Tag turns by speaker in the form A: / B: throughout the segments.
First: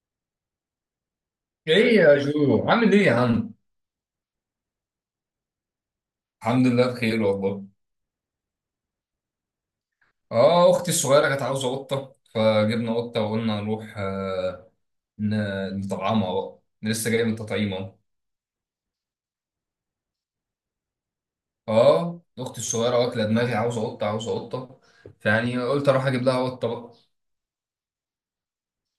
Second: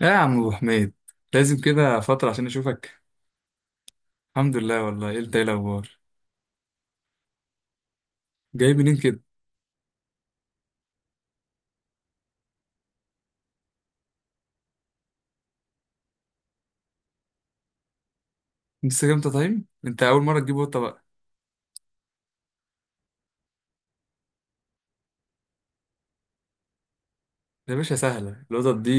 A: لا يا عم ابو حميد، لازم
B: ايه
A: كده
B: يا
A: فترة عشان
B: جو؟ عامل
A: اشوفك.
B: ايه يا عم؟
A: الحمد لله والله. ايه؟ انت ايه الاخبار؟
B: الحمد لله، بخير والله.
A: جاي منين كده؟
B: اه، اختي الصغيره كانت عاوزه قطه، فجبنا قطه وقلنا نروح نطعمها بقى، لسه جاي من تطعيم اهو.
A: لسه جامد طايم. انت اول مرة تجيب قطة بقى؟
B: اه، اختي الصغيره واكله دماغي عاوزه قطه عاوزه قطه، فيعني قلت اروح اجيب لها قطه بقى.
A: يا باشا، سهلة القطط دي.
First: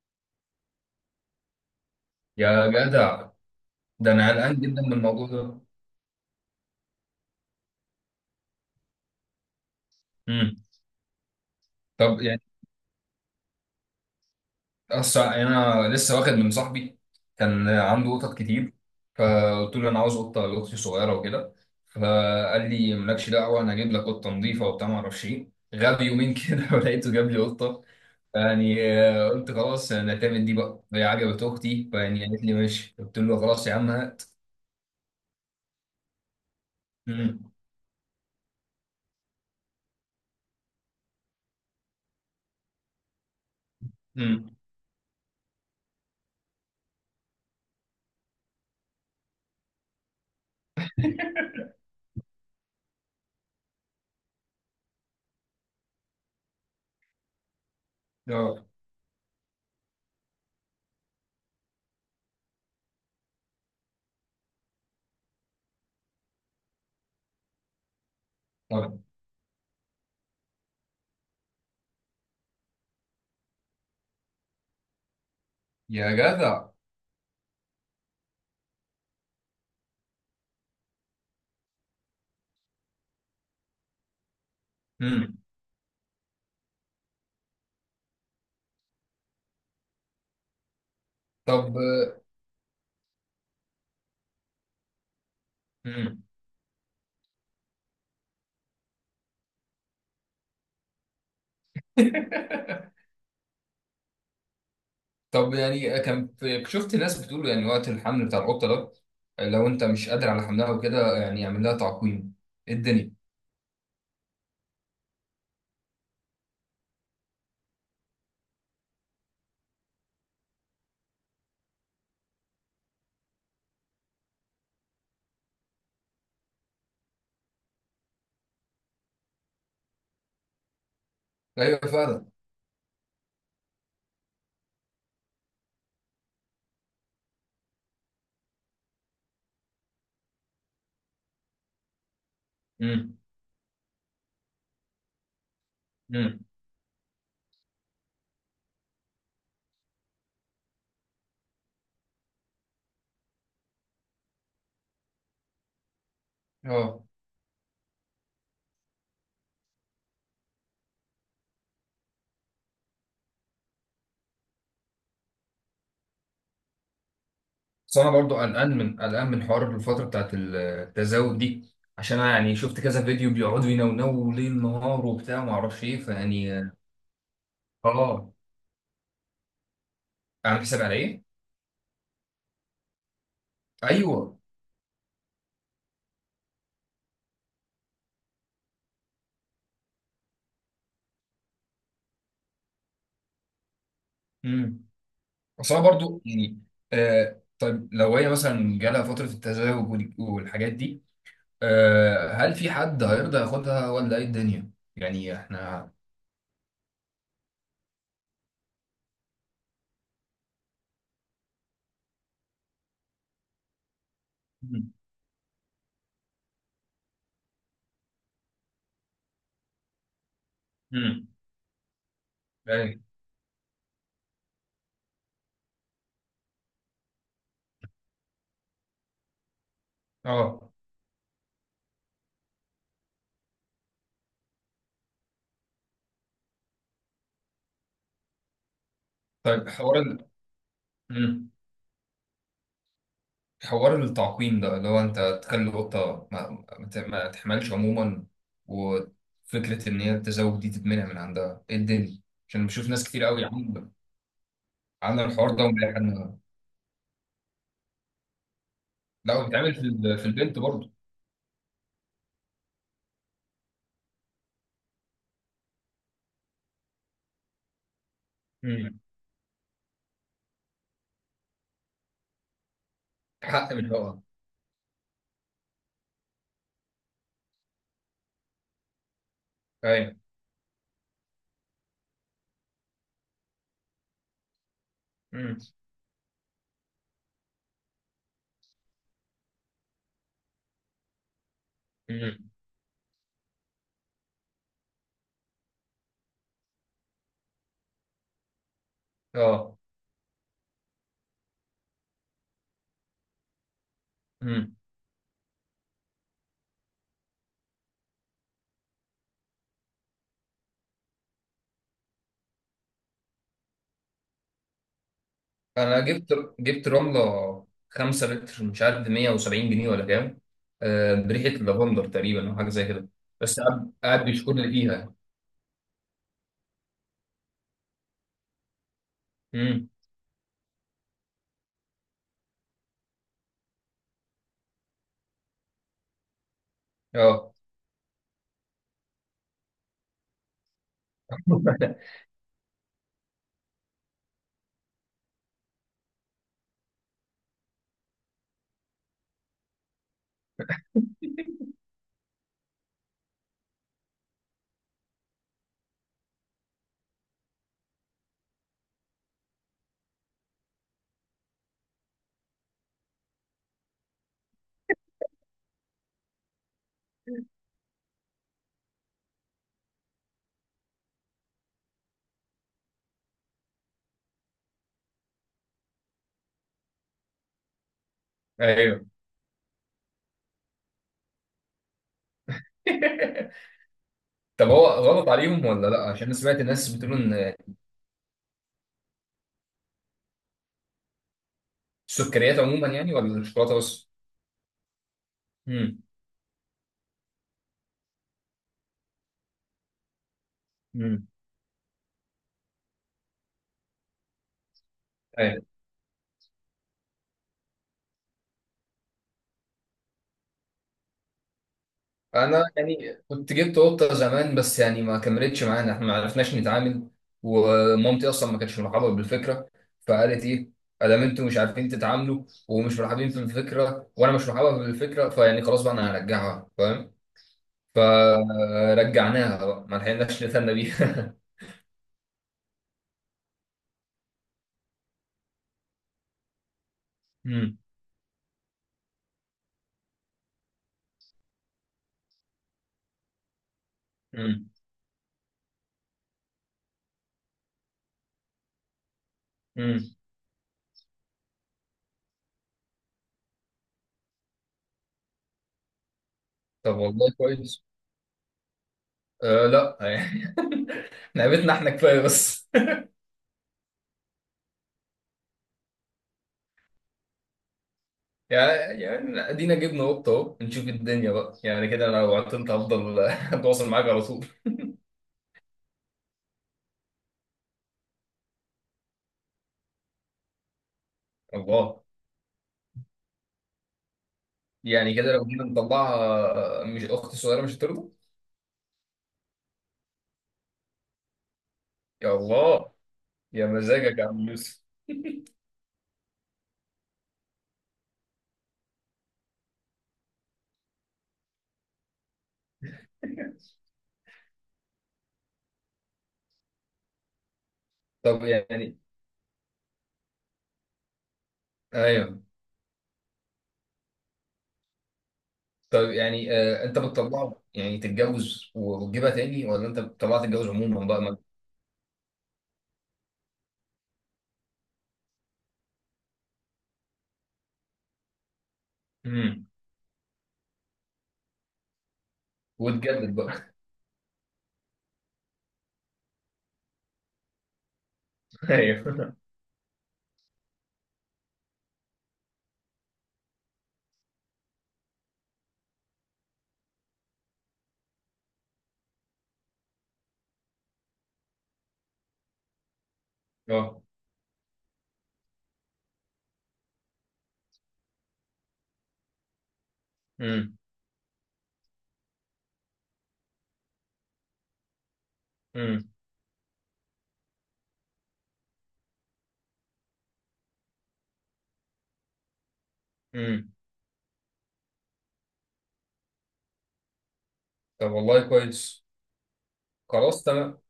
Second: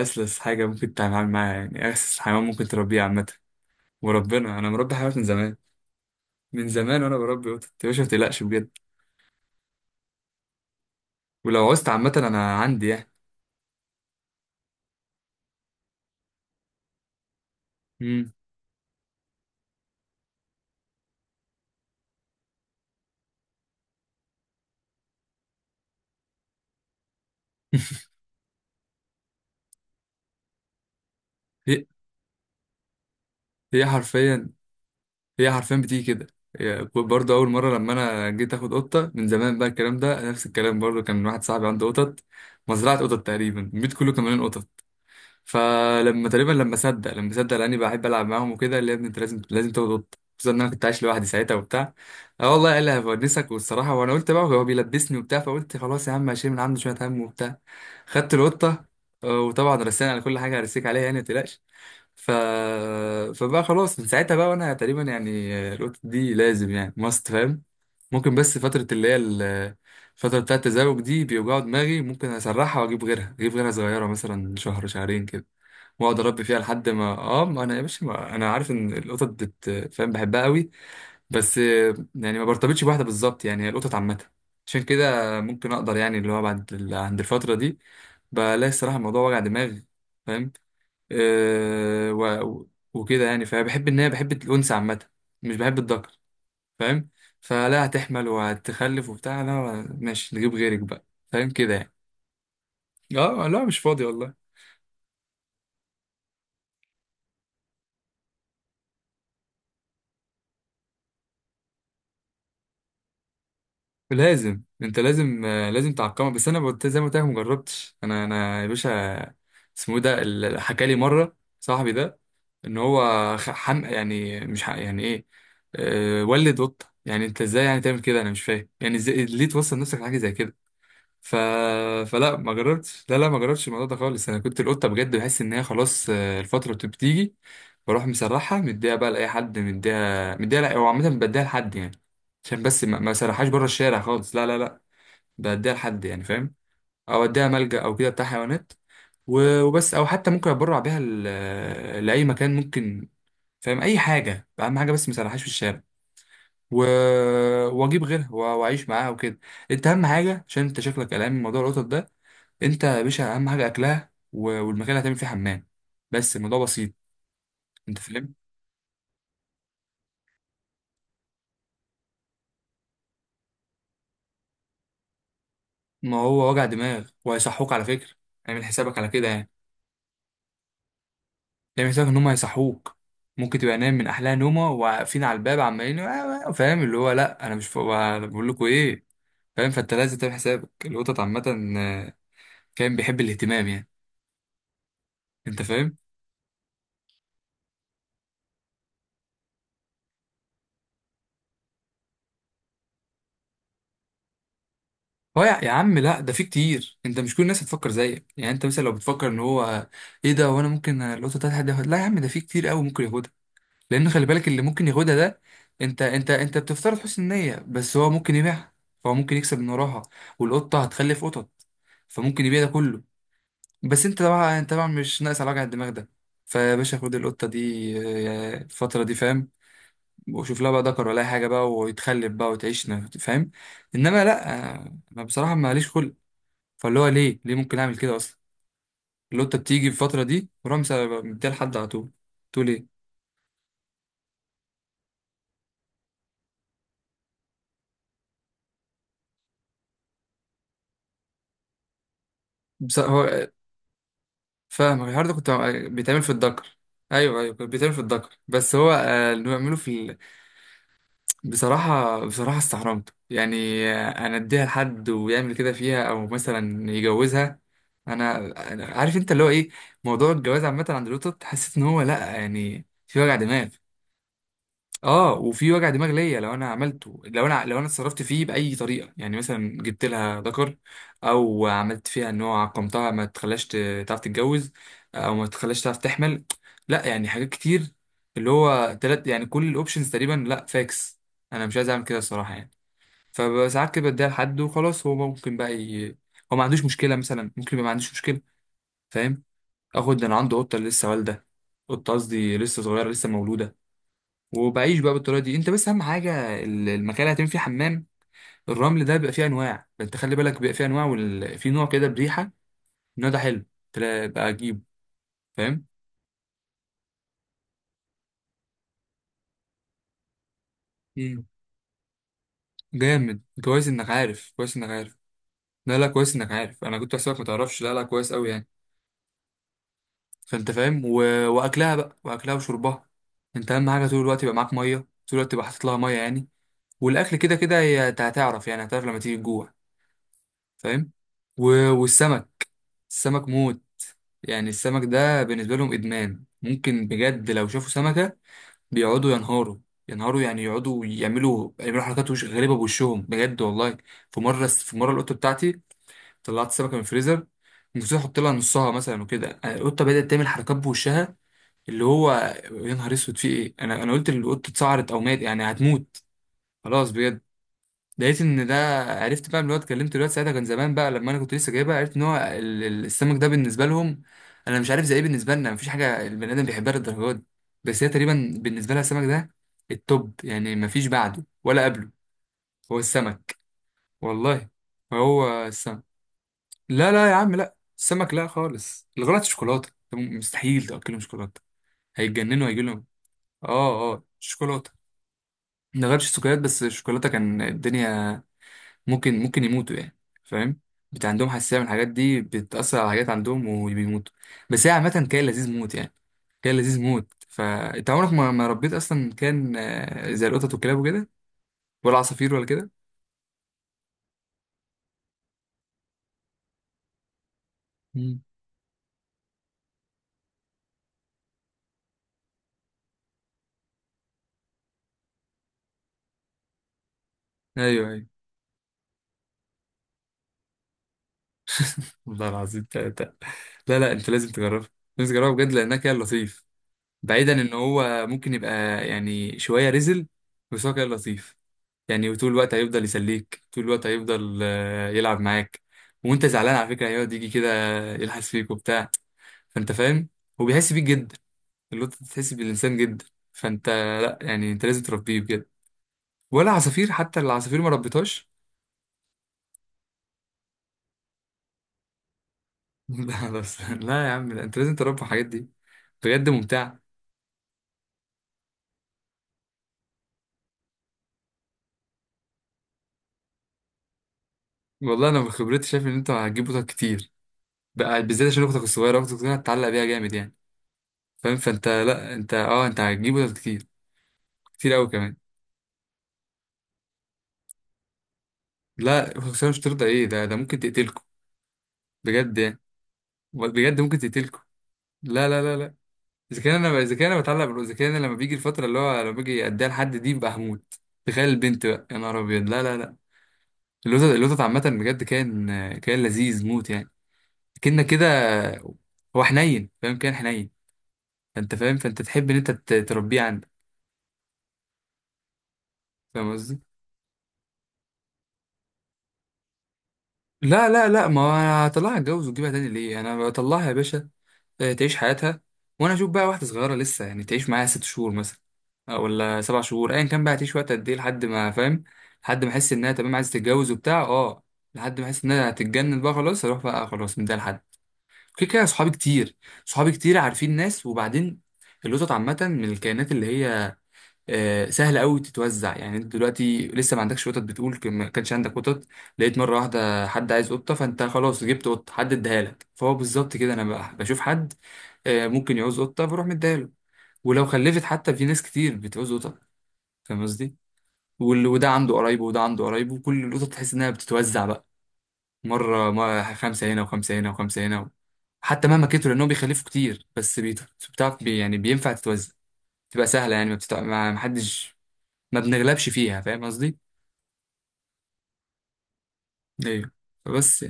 A: اسلس حاجة ممكن تتعامل معاها، يعني اسلس حيوان
B: يا
A: ممكن تربيه عامة.
B: جدع، ده انا قلقان
A: وربنا انا
B: جدا من
A: مربي حيوانات من
B: الموضوع
A: زمان،
B: ده.
A: من زمان وانا بربي قطط يا باشا، ما تقلقش بجد.
B: امم.
A: ولو عوزت عامة
B: طب،
A: انا عندي يعني.
B: أصل أنا لسه واخد من صاحبي، كان عنده
A: مم.
B: قطط كتير، فقلت له أنا عاوز قطة لأختي صغيرة وكده، فقال لي مالكش دعوة، أنا هجيب لك قطة نظيفة وبتاع، معرفش إيه، غاب يومين كده ولقيته جاب لي قطة. يعني، قلت خلاص أنا هتعمل دي بقى، هي عجبت
A: هي
B: أختي، فيعني قالت لي ماشي، قلت له خلاص يا
A: هي
B: عم هات.
A: حرفيا هي حرفيا بتيجي كده. يعني برضه
B: أمم.
A: اول مره لما انا جيت اخد قطه من زمان بقى، الكلام ده نفس الكلام برضه، كان واحد صاحبي عنده قطط، مزرعه قطط تقريبا، البيت كله كان مليان
B: أمم.
A: قطط. فلما تقريبا لما صدق لاني بحب العب معاهم وكده، قال لي يا ابني انت لازم تاخد قطه، خصوصا ان انا كنت عايش لوحدي ساعتها وبتاع. اه والله قال لي هبونسك والصراحه، وانا قلت بقى هو بيلبسني وبتاع، فقلت خلاص يا عم هشيل من عنده شويه هم وبتاع. خدت
B: آه.
A: القطه. وطبعا رسينا على كل حاجه، هرسيك عليها يعني متقلقش. ف... فبقى خلاص من ساعتها بقى، وانا تقريبا يعني القطط دي لازم يعني ماست. فاهم؟ ممكن بس فترة
B: طب،
A: اللي هي الفترة بتاعة التزاوج دي بيوجعوا دماغي، ممكن اسرحها واجيب غيرها، اجيب غيرها صغيرة مثلا شهر شهرين كده،
B: يا
A: واقعد اربي فيها
B: جدع.
A: لحد ما اه ما انا يا باشا، ما... انا عارف ان القطط فاهم بحبها قوي، بس يعني ما برتبطش بواحدة بالظبط، يعني هي القطط عامة. عشان
B: أمم.
A: كده ممكن اقدر يعني اللي هو بعد عند الفترة دي بلاقي الصراحة الموضوع وجع دماغ. فاهم؟
B: طب.
A: آه، و- وكده يعني، فبحب ان هي بحب الانثى عامه، مش بحب الذكر.
B: أمم.
A: فاهم؟ فلا هتحمل وهتخلف وبتاع، لا ماشي نجيب غيرك بقى. فاهم كده يعني. اه لا مش فاضي والله.
B: طب يعني، شفت ناس بتقول يعني وقت الحمل بتاع القطه ده، لو انت مش قادر على حملها وكده يعني اعمل لها تعقيم. إيه الدنيا؟
A: لازم انت لازم لازم تعقمها، بس انا قلت زي ما قلت لك، ما جربتش انا انا يا باشا. اسمه إيه ده حكى لي مره صاحبي ده ان هو خ- حم يعني مش حق يعني ايه، ولد قطه يعني انت ازاي يعني تعمل كده، انا مش فاهم يعني ازاي ليه توصل نفسك لحاجه زي كده. ف...
B: ايوه فعلا.
A: فلا ما جربتش، لا لا ما جربتش الموضوع ده خالص. انا كنت القطه بجد بحس ان هي خلاص الفتره بتيجي، بروح مسرحها مديها بقى لاي حد، مديها مديها، لا هو عامه بديها لحد يعني، عشان بس ما
B: امم.
A: سرحهاش بره الشارع خالص، لا لا لا. بديها لحد يعني،
B: امم.
A: فاهم؟ او اديها ملجأ او كده بتاع حيوانات وبس، او حتى ممكن اتبرع بيها لاي مكان ممكن، فاهم؟ اي حاجه، اهم حاجه بس ما سرحهاش في الشارع. و...
B: اه.
A: واجيب غيرها واعيش معاها وكده. انت اهم حاجه، عشان انت شكلك قلقان من موضوع القطط ده، انت يا باشا اهم حاجه اكلها والمكان اللي هتعمل فيه حمام. بس الموضوع بسيط.
B: بس
A: انت
B: انا
A: فاهم؟
B: برضو قلقان من حوار الفتره بتاعت التزاوج دي، عشان انا يعني شفت كذا فيديو بيقعدوا ينونوا ليل نهار وبتاع، ما اعرفش ايه،
A: ما هو
B: فيعني.
A: وجع دماغ، وهيصحوك على فكره.
B: اه.
A: اعمل حسابك على كده يعني.
B: اعمل حساب على ايه؟
A: اعمل حسابك ان هم هيصحوك. ممكن تبقى نايم من احلى
B: ايوه.
A: نومه، وواقفين على الباب عمالين "آه، آه"، فاهم اللي هو لا، انا مش فوق، أنا بقول لكم ايه. فاهم؟ فانت لازم تعمل حسابك، القطط عامه آه، كان بيحب الاهتمام يعني.
B: امم.
A: انت
B: بس انا
A: فاهم؟
B: برضو يعني، آه، طيب لو هي مثلا جالها فتره التزاوج والحاجات دي، أه، هل في حد هيرضى ياخدها ولا ايه الدنيا؟ يعني
A: هو يا
B: احنا.
A: عم لا، ده في كتير. انت مش كل الناس هتفكر زيك، يعني انت مثلا لو بتفكر ان هو ايه ده وانا ممكن القطه بتاعتي حد ياخد، لا يا عم، ده في كتير قوي ممكن ياخدها. لان خلي بالك اللي ممكن
B: مم.
A: ياخدها ده، انت بتفترض حسن النية، بس هو ممكن يبيعها، فهو ممكن يكسب من وراها، والقطة هتخلف
B: مم.
A: قطط، فممكن يبيع ده
B: ايه.
A: كله. بس انت طبعا انت طبعا مش ناقص على وجع الدماغ ده. فيا باشا خد القطة دي الفترة دي، فاهم؟ وشوف لها
B: اه،
A: بقى ذكر ولا أي حاجة بقى، ويتخلف بقى وتعيش، فاهم؟ انما لا انا بصراحة ماليش خلق. فاللي هو ليه ليه ممكن اعمل كده اصلا؟ القطة
B: طيب
A: بتيجي في الفترة دي ورمسة
B: مم.
A: بديها لحد على طول. تقول ايه؟
B: حوار التعقيم ده اللي هو انت تخلي القطة ما تحملش عموما، وفكرة ان هي التزاوج دي تتمنع من عندها، ايه الدنيا؟ عشان بشوف
A: بس
B: ناس كتير قوي
A: هو
B: عامله
A: فاهمك،
B: عامله
A: الحوار ده كنت
B: الحوار ده ومضايق
A: بيتعمل في
B: عنها.
A: الدكر. ايوه ايوه، كان بيتعمل في الدكر، بس هو
B: لا،
A: انه يعمله في
B: في البنت برضه.
A: بصراحه بصراحه استحرمته يعني، انا اديها لحد ويعمل كده فيها، او مثلا يجوزها. انا أنا
B: مم.
A: عارف انت اللي هو ايه، موضوع الجواز عامه عند لوتو حسيت ان هو لا يعني في وجع دماغ.
B: حق من الحقوق.
A: اه، وفي وجع دماغ ليا لو انا عملته، لو انا اتصرفت فيه باي طريقه، يعني مثلا جبت
B: ايوه.
A: لها ذكر، او عملت فيها ان هو عقمتها، ما تخلاش تعرف تتجوز، او ما
B: مم.
A: تخلاش تعرف تحمل. لا يعني حاجات كتير، اللي هو تلات يعني كل الاوبشنز تقريبا، لا فاكس، انا مش عايز اعمل كده
B: مم.
A: الصراحه يعني. فساعات كده بديها لحد وخلاص. هو ممكن بقى هو ما عندوش مشكله، مثلا ممكن يبقى ما عندوش مشكله. فاهم؟
B: اه،
A: اخد ده، انا عنده قطه لسه والده، قطه قصدي لسه صغيره، لسه مولوده، وبعيش بقى بالطريقه دي. انت بس اهم حاجه المكان اللي هتعمل فيه حمام، الرمل ده بيبقى فيه انواع، انت خلي بالك بيبقى فيه انواع في نوع كده بريحه، النوع ده حلو. بقى اجيبه، فاهم؟
B: انا جبت رمله 5 لتر، مش عارف ب 170 جنيه ولا كام،
A: مم.
B: بريحه لافندر تقريبا او حاجه زي كده.
A: جامد،
B: بس
A: كويس
B: قاعد
A: انك
B: قاعد
A: عارف،
B: بيشكر لي
A: كويس انك
B: فيها.
A: عارف. لا لا كويس انك عارف، انا كنت حاسسك ما تعرفش، لا لا كويس قوي يعني.
B: امم.
A: فانت فاهم واكلها بقى، واكلها وشربها. انت اهم حاجه طول الوقت يبقى معاك ميه، طول الوقت تبقى حاطط لها ميه يعني. والاكل
B: اه.
A: كده كده هي هتعرف يعني، هتعرف لما تيجي الجوع. فاهم؟ و... والسمك، السمك موت، يعني السمك ده بالنسبة لهم إدمان ممكن بجد. لو شافوا سمكة بيقعدوا ينهاروا، ينهاروا يعني، يقعدوا يعملوا حركات وش غريبة بوشهم بجد والله. في مرة القطة بتاعتي طلعت سمكة من الفريزر، نسيت أحط لها نصها مثلا وكده، القطة بدأت تعمل حركات بوشها، اللي هو يا نهار أسود في إيه، أنا قلت القطة اتسعرت أو مات يعني هتموت خلاص بجد. لقيت ان ده عرفت بقى من الواد، كلمت الواد ساعتها كان زمان بقى لما انا كنت لسه جايبها، عرفت ان هو السمك ده بالنسبه لهم انا مش عارف زي ايه، بالنسبه لنا مفيش حاجه البني ادم بيحبها للدرجه دي. بس هي تقريبا بالنسبه لها
B: ايوه.
A: السمك ده التوب، يعني مفيش بعده ولا قبله. هو السمك والله،
B: طب هو غلط عليهم
A: هو
B: ولا لا؟
A: السمك.
B: عشان أنا سمعت الناس
A: لا
B: بتقول
A: لا يا
B: ان
A: عم لا، السمك لا خالص. الغلط الشوكولاته ده، مستحيل تاكلهم شوكولاته،
B: السكريات
A: هيتجننوا، هيجي
B: عموما
A: لهم.
B: يعني، ولا الشوكولاته بس؟
A: اه اه، شوكولاته،
B: امم.
A: ما جربتش السكريات، بس الشوكولاته كان الدنيا، ممكن يموتوا يعني. فاهم؟
B: امم.
A: بتاع عندهم حساسية من الحاجات دي، بتأثر على حاجات عندهم وبيموتوا. بس هي عامة كان لذيذ موت يعني، كان لذيذ موت. فأنت عمرك ما ربيت أصلا كان زي القطط والكلاب وكده، ولا عصافير
B: انا
A: ولا كده؟
B: يعني كنت جبت قطه زمان، بس يعني ما كملتش معانا، احنا ما عرفناش نتعامل، ومامتي
A: مم.
B: اصلا ما كانتش مرحبه بالفكره. فقالت ايه؟ ادام انتوا مش عارفين تتعاملوا ومش مرحبين في الفكره، وانا مش مرحبه بالفكره، فيعني خلاص بقى انا هرجعها، فاهم.
A: أيوه أيوه،
B: فرجعناها بقى، ما لحقناش نتهنى بيها.
A: والله العظيم تلاتة. لا لا أنت لازم تجربه، لازم تجربه بجد، لأنها كان لطيف، بعيدا إن
B: مم.
A: هو ممكن يبقى يعني شوية رزل، بس هو كان لطيف يعني. وطول الوقت هيفضل يسليك، طول الوقت هيفضل
B: مم.
A: يلعب معاك. وانت زعلان على فكره هيقعد يجي كده يلحس فيك وبتاع، فانت
B: مم.
A: فاهم؟ هو بيحس بيك جدا، اللي انت بتحس بالانسان جدا. فانت لا يعني، انت لازم تربيه بجد، ولا
B: طب
A: عصافير،
B: والله
A: حتى العصافير
B: كويس.
A: ما ربيتهاش؟
B: آه، لا يعني لعبتنا احنا كفايه بس.
A: لا بس لا يا عم، لا انت لازم تربي الحاجات دي بجد، ممتعه.
B: يعني ادينا جبنا قطه اهو، نشوف الدنيا بقى، يعني كده انا لو عطلت هفضل اتواصل معاك على طول.
A: والله انا من خبرتي شايف ان انت هتجيب قطط كتير بقى، بالذات عشان اختك الصغيره، اختك الصغيره هتتعلق بيها جامد يعني. فاهم؟ فانت
B: الله.
A: لا، انت هتجيب قطط كتير، كتير قوي
B: يعني كده
A: كمان.
B: لو جينا نطلعها مش اختي الصغيره مش هترضى.
A: لا خسارة مش ترضى ايه ده ممكن تقتلكم
B: يا
A: بجد يعني،
B: الله. يا
A: بجد
B: مزاجك
A: ممكن
B: يا عم
A: تقتلكم،
B: يوسف.
A: لا لا لا لا. اذا كان انا اذا كان انا بتعلق بالو اذا كان أنا لما بيجي الفترة اللي هو لما باجي اديها لحد دي ببقى هموت. تخيل البنت بقى يا نهار ابيض، لا لا لا. اللوتس، اللوتس عامة بجد كان، كان لذيذ موت يعني. كنا كده،
B: طب يعني.
A: هو حنين فاهم، كان حنين. فانت فاهم؟ فانت
B: ايوه.
A: تحب ان انت تربيه عندك.
B: طب
A: فاهم
B: يعني
A: قصدي؟
B: انت بتطلعه يعني تتجوز وتجيبها تاني، ولا انت بتطلعها تتجوز
A: لا
B: عموما
A: لا
B: بقى؟
A: لا،
B: ما.
A: ما انا هطلعها اتجوز وتجيبها تاني ليه؟ انا بطلعها يا باشا تعيش حياتها، وانا اشوف بقى واحده صغيره لسه يعني تعيش معايا 6 شهور مثلا ولا
B: امم.
A: 7 شهور ايا كان بقى، هتعيش وقت قد ايه لحد ما، فاهم؟ لحد ما احس انها تمام
B: وتجدد
A: عايزه
B: بقى.
A: تتجوز وبتاع. اه لحد ما احس انها هتتجنن بقى خلاص، اروح بقى خلاص من ده لحد كده. كده صحابي
B: ايوه.
A: كتير، صحابي كتير عارفين ناس. وبعدين القطط عامه من الكائنات اللي هي سهله قوي تتوزع. يعني انت دلوقتي لسه ما عندكش قطط، بتقول ما كانش عندك قطط، لقيت مره واحده حد عايز قطه فانت خلاص جبت قطه، حد اداها لك. فهو بالظبط كده انا
B: اه.
A: بقى بشوف حد ممكن يعوز قطه بروح مديها له، ولو خلفت حتى في ناس كتير بتعوز قطط. فاهم قصدي؟
B: امم.
A: وده عنده قرايبه وده عنده قرايبه، وكل القطط تحس انها بتتوزع بقى.
B: امم.
A: مره ما خمسه هنا وخمسه هنا وخمسه هنا، حتى مهما كتروا لانهم بيخلفوا كتير، بس بتعرف بي يعني بينفع تتوزع، تبقى سهله يعني،
B: امم.
A: ما ما حدش ما بنغلبش فيها، فاهم قصدي؟
B: طب والله كويس.
A: ايوه
B: خلاص تمام.
A: بس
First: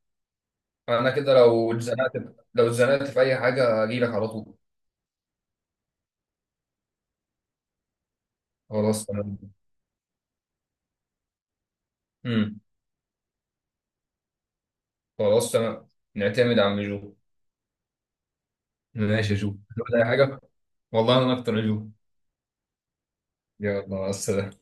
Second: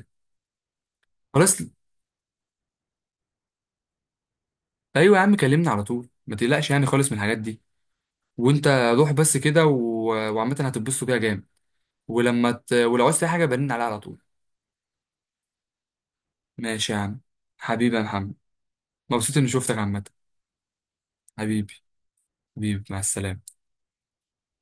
B: انا كده
A: خلاص.
B: لو اتزنقت في اي حاجه اجيلك على طول.
A: ايوه يا عم، كلمني على طول، ما تقلقش يعني خالص من الحاجات دي. وانت
B: خلاص
A: روح
B: تمام.
A: بس كده وعامة هتتبسطوا بيها جامد. ولما
B: امم.
A: ولو عايز تلاقي حاجة برن عليها على طول.
B: خلاص تمام. نعتمد على
A: ماشي يا
B: جو.
A: عم، حبيبي يا محمد،
B: ماشي
A: مبسوط
B: يا
A: اني
B: جو.
A: شفتك
B: تقول
A: عامة.
B: اي حاجه. والله انا اكتر يا
A: حبيبي،
B: جو.
A: حبيبي، مع السلامة.
B: يلا، مع السلامة.